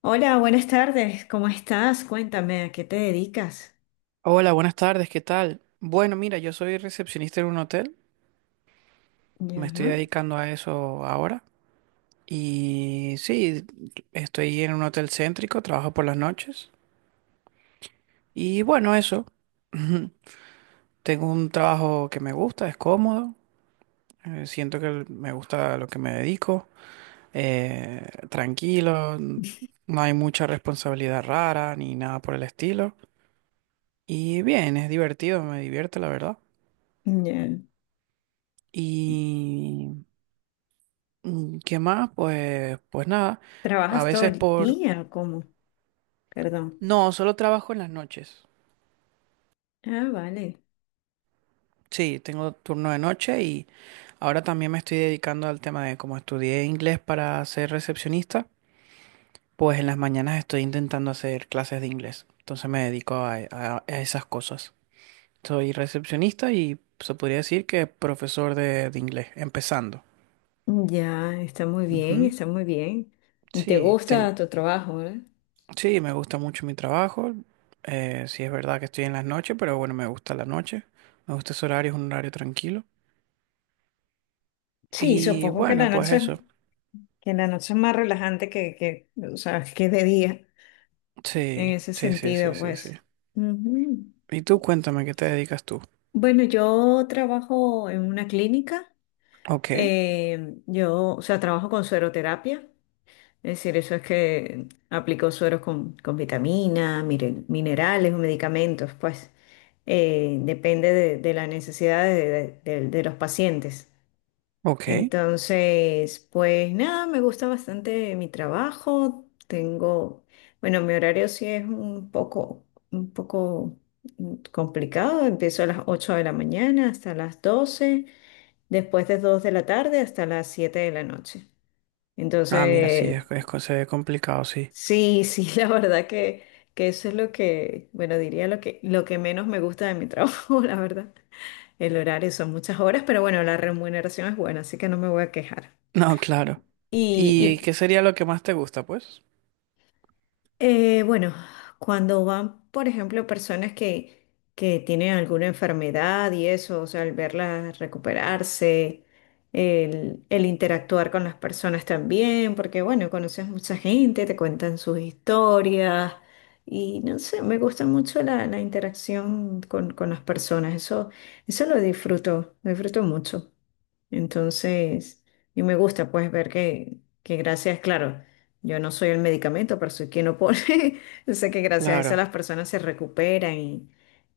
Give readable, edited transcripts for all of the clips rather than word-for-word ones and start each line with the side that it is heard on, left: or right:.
left: Hola, buenas tardes. ¿Cómo estás? Cuéntame, ¿a qué te dedicas?
right: Hola, buenas tardes, ¿qué tal? Bueno, mira, yo soy recepcionista en un hotel, me
left: Ya,
right: estoy dedicando a eso ahora y sí, estoy en un hotel céntrico, trabajo por las noches y bueno, eso, tengo un trabajo que me gusta, es cómodo, siento que me gusta lo que me dedico, tranquilo, no hay mucha responsabilidad rara ni nada por el estilo y bien, es divertido, me divierte la verdad.
left: ya.
right: Y ¿qué más? Pues nada. A
left: ¿Trabajas todo
right: veces
left: el
right: por...
left: día o cómo? Perdón.
right: No, solo trabajo en las noches.
left: Ah, vale.
right: Sí, tengo turno de noche y ahora también me estoy dedicando al tema de como estudié inglés para ser recepcionista, pues en las mañanas estoy intentando hacer clases de inglés. Entonces me dedico a esas cosas. Soy recepcionista y se podría decir que profesor de inglés, empezando.
left: Ya, está muy bien,
right: Ujú.
left: está muy bien. ¿Y te
right: Sí, ten-
left: gusta tu trabajo, verdad?
right: Sí, me gusta mucho mi trabajo. Sí es verdad que estoy en las noches, pero bueno, me gusta la noche. Me gusta ese horario, es un horario tranquilo.
left: Sí,
right: Y
left: supongo que la
right: bueno, pues
left: noche,
right: eso.
left: es más relajante que, o sea, que de día, en
right: Sí,
left: ese
right: sí, sí, sí,
left: sentido,
right: sí, sí.
left: pues. Ujú.
right: Y tú cuéntame, ¿qué te dedicas tú?
left: Bueno, yo trabajo en una clínica.
right: Ok,
left: O sea, trabajo con sueroterapia. Es decir, eso es que aplicó sueros con vitaminas, minerales o medicamentos, pues depende de las necesidades de los pacientes.
right: ok.
left: Entonces, pues nada, me gusta bastante mi trabajo. Bueno, mi horario sí es un poco, un poco, complicado. Empiezo a las 8 de la mañana hasta las 12 después de 2 de la tarde hasta las 7 de la noche.
right: Ah, mira, sí,
left: Entonces,
right: se ve complicado, sí.
left: sí, sí, la verdad que eso es lo que, bueno, diría lo que menos me gusta de mi trabajo, la verdad. El horario son muchas horas, pero bueno, la remuneración es buena, así que no me voy a quejar.
right: No, claro. ¿Y
left: Y,
right: qué sería lo que más te gusta, pues?
left: Bueno, cuando van, por ejemplo, personas que tienen alguna enfermedad y eso, o sea, al verlas recuperarse, el interactuar con las personas también, porque bueno, conoces mucha gente, te cuentan sus historias y no sé, me gusta mucho la, la interacción con las personas, eso lo disfruto mucho. Entonces, y me gusta pues ver que gracias, claro, yo no soy el medicamento, pero soy quien lo pone. Yo sé que gracias a eso las
right: Claro.
left: personas se recuperan y,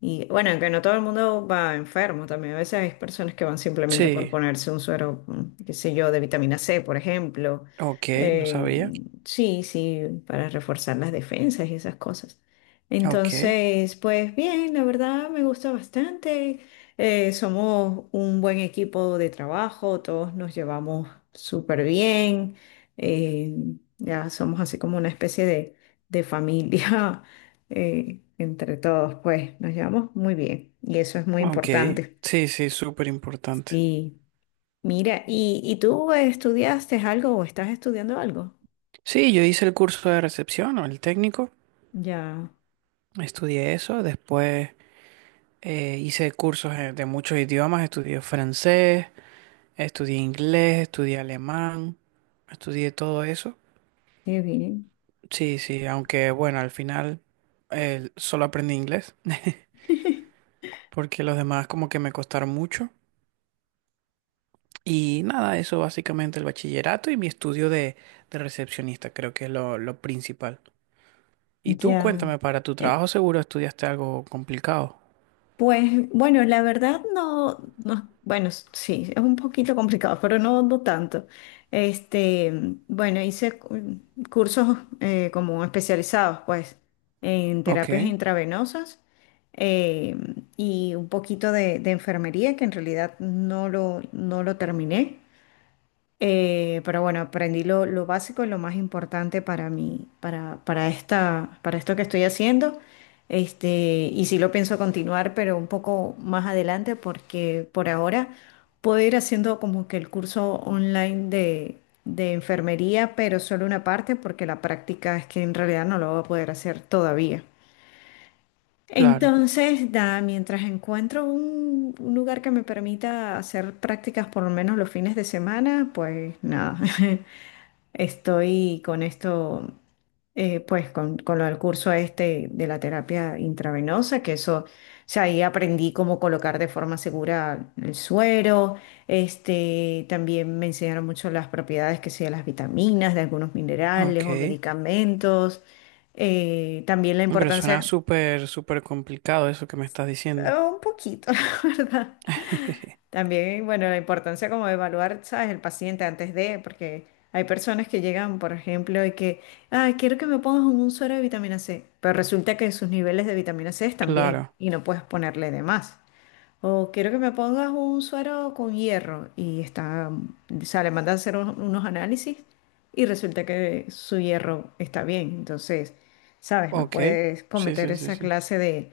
left: y bueno, aunque no todo el mundo va enfermo, también a veces hay personas que van simplemente por
right: Sí,
left: ponerse un suero, qué sé yo, de vitamina C, por ejemplo.
right: ok, no
left: Eh,
right: sabía.
left: sí, sí, para reforzar las defensas y esas cosas.
right: Ok,
left: Entonces, pues bien, la verdad me gusta bastante. Somos un buen equipo de trabajo, todos nos llevamos súper bien, eh, ya somos así como una especie de familia entre todos, pues nos llevamos muy bien y eso es muy
right: ok.
left: importante.
right: Sí, sí, súper importante.
left: Sí, mira, ¿y tú estudiaste algo o estás estudiando algo?
right: Sí, yo hice el curso de recepción o el técnico.
left: Ya,
right: Estudié eso, después hice cursos de muchos idiomas, estudié francés, estudié inglés, estudié alemán, estudié todo eso.
left: qué bien.
right: Sí, sí, aunque bueno, al final solo aprendí inglés, porque los demás como que me costaron mucho. Y nada, eso básicamente el bachillerato y mi estudio de recepcionista, creo que es lo principal. Y tú
left: Ya.
right: cuéntame, para tu trabajo
left: Eh,
right: seguro estudiaste algo complicado.
left: pues bueno, la verdad no, no, bueno, sí, es un poquito complicado, pero no, no tanto. Este, bueno, hice cursos como especializados, pues, en
right: Ok,
left: terapias intravenosas eh, y un poquito de enfermería, que en realidad no lo terminé. Pero bueno, aprendí lo básico, y lo más importante para mí, para esta, para esto que estoy haciendo. Este, y sí lo pienso continuar, pero un poco más adelante, porque por ahora puedo ir haciendo como que el curso online de enfermería, pero solo una parte, porque la práctica es que en realidad no lo voy a poder hacer todavía.
right: claro,
left: Entonces, mientras encuentro un lugar que me permita hacer prácticas por lo menos los fines de semana, pues nada, estoy con esto, pues con lo del curso este de la terapia intravenosa, que eso, o sea, ahí aprendí cómo colocar de forma segura el suero, este, también me enseñaron mucho las propiedades que sea de las vitaminas, de algunos minerales o
right: ok.
left: medicamentos, también la
right: Pero suena
left: importancia,
right: súper, súper complicado eso que me estás diciendo.
left: un poquito, la verdad. También, bueno, la importancia como de evaluar, ¿sabes? El paciente antes de, porque hay personas que llegan, por ejemplo, y que, ah, quiero que me pongas un suero de vitamina C, pero resulta que sus niveles de vitamina C están bien
right: Claro,
left: y no puedes ponerle de más. O quiero que me pongas un suero con hierro y está, o sea, le mandan a hacer unos análisis y resulta que su hierro está bien. Entonces, ¿sabes? No
right: ok.
left: puedes
right: Sí,
left: cometer
right: sí, sí,
left: esa
right: sí.
left: clase de,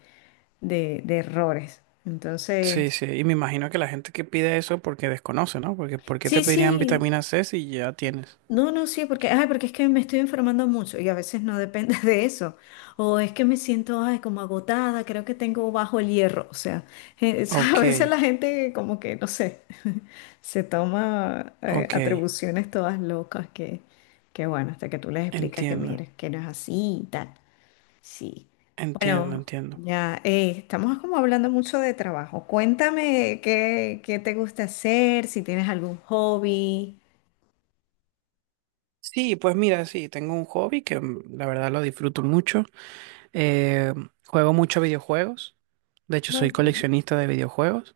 left: de errores.
right: Sí,
left: Entonces...
right: sí. Y me imagino que la gente que pide eso porque desconoce, ¿no? Porque ¿por qué te
left: Sí,
right: pedirían
left: sí,
right: vitamina C si ya tienes?
left: no, no, sí, ay, porque es que me estoy enfermando mucho y a veces no depende de eso. O es que me siento, ay, como agotada, creo que tengo bajo el hierro. O sea, eh, a
right: Ok,
left: veces la gente como que, no sé, se toma
right: ok.
left: atribuciones todas locas que bueno, hasta que tú les explicas que
right: Entiendo,
left: mires, que no es así y tal. Sí.
right: entiendo,
left: Bueno,
right: entiendo.
left: ya, estamos como hablando mucho de trabajo. Cuéntame qué, qué te gusta hacer, si tienes algún hobby.
right: Sí, pues mira, sí, tengo un hobby que la verdad lo disfruto mucho. Eh, juego mucho videojuegos. De hecho, soy
left: Claro.
right: coleccionista de videojuegos.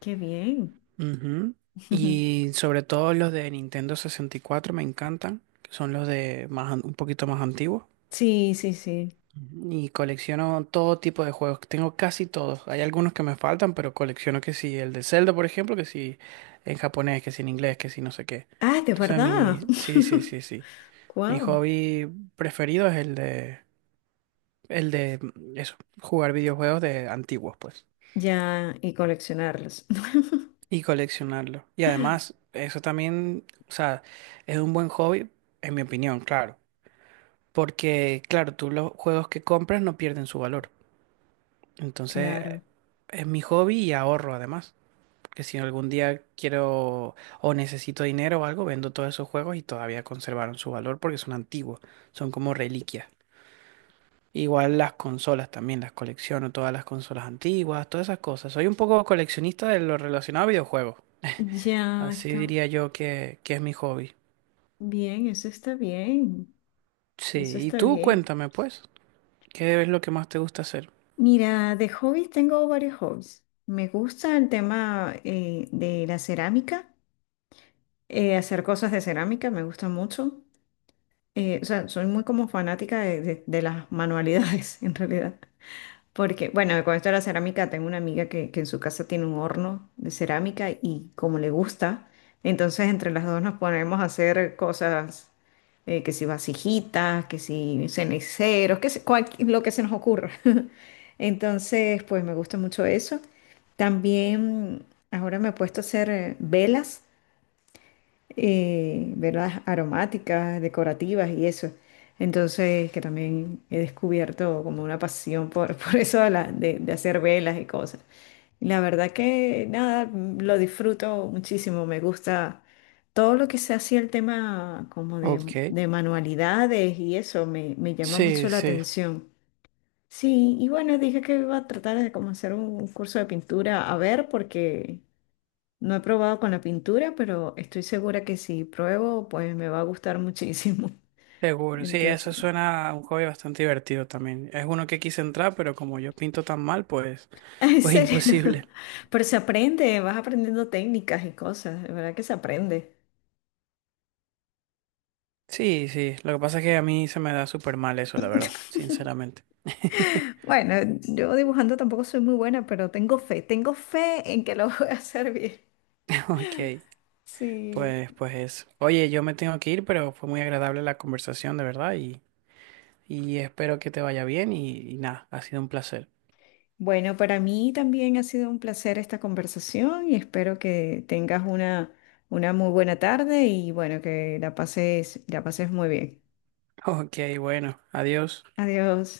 left: Qué bien.
right: Ujú. Y sobre todo los de Nintendo 64 me encantan, que son los de más, an- un poquito más antiguos.
left: Sí, sí, sí.
right: Ujú. Y colecciono todo tipo de juegos, tengo casi todos. Hay algunos que me faltan, pero colecciono que si el de Zelda, por ejemplo, que si en japonés, que si en inglés, que si no sé qué.
left: Ah, de verdad.
right: Sí, sí, sí, sí. Mi
left: Wow.
right: hobby preferido es eso, jugar videojuegos de antiguos, pues.
left: Ya, y coleccionarlos.
right: Y coleccionarlo. Y además, eso también, o sea, es un buen hobby, en mi opinión, claro. Porque, claro, tú los juegos que compras no pierden su valor. Entonces,
left: Claro.
right: es mi hobby y ahorro además. Porque si algún día quiero o necesito dinero o algo, vendo todos esos juegos y todavía conservaron su valor porque son antiguos, son como reliquias. Igual las consolas también, las colecciono, todas las consolas antiguas, todas esas cosas. Soy un poco coleccionista de lo relacionado a videojuegos.
left: Ya
right: Así
left: está
right: diría yo que es mi hobby.
left: bien, eso está bien. Eso
right: Sí, y
left: está
right: tú
left: bien.
right: cuéntame pues, ¿qué es lo que más te gusta hacer?
left: Mira, de hobbies tengo varios hobbies. Me gusta el tema de la cerámica, hacer cosas de cerámica, me gusta mucho. O sea, soy muy como fanática de las manualidades, en realidad. Porque, bueno, con esto de la cerámica, tengo una amiga que en su casa tiene un horno de cerámica y como le gusta, entonces entre las dos nos ponemos a hacer cosas, que si vasijitas, que si ceniceros, que si, lo que se nos ocurra. Entonces, pues me gusta mucho eso. También ahora me he puesto a hacer velas ¿verdad? Aromáticas, decorativas y eso. Entonces, que también he descubierto como una pasión por, por eso de, de hacer velas y cosas. Y la verdad que nada, lo disfruto muchísimo, me gusta todo lo que se hacía el tema como de,
right: Ok,
left: de manualidades y eso me llama mucho
right: sí,
left: la
right: sí,
left: atención. Sí, y bueno, dije que iba a tratar de como hacer un curso de pintura a ver porque... No he probado con la pintura, pero estoy segura que si pruebo, pues me va a gustar muchísimo.
right: seguro. Sí, eso
left: Entonces,
right: suena a un hobby bastante divertido también. Es uno que quise entrar, pero como yo pinto tan mal, pues,
left: en
right: pues
left: serio.
right: imposible.
left: Pero se aprende, vas aprendiendo técnicas y cosas, de verdad que se aprende.
right: Sí, sí, lo que pasa es que a mí se me da súper mal eso, la verdad, sinceramente.
left: Bueno, yo dibujando tampoco soy muy buena, pero tengo fe en que lo voy a hacer bien.
right: Ok,
left: Sí.
right: pues, pues eso. Oye, yo me tengo que ir, pero fue muy agradable la conversación, de verdad, y espero que te vaya bien y nada, ha sido un placer.
left: Bueno, para mí también ha sido un placer esta conversación y espero que tengas una muy buena tarde y bueno, que la pases muy bien.
right: Ok, bueno, adiós.
left: Adiós.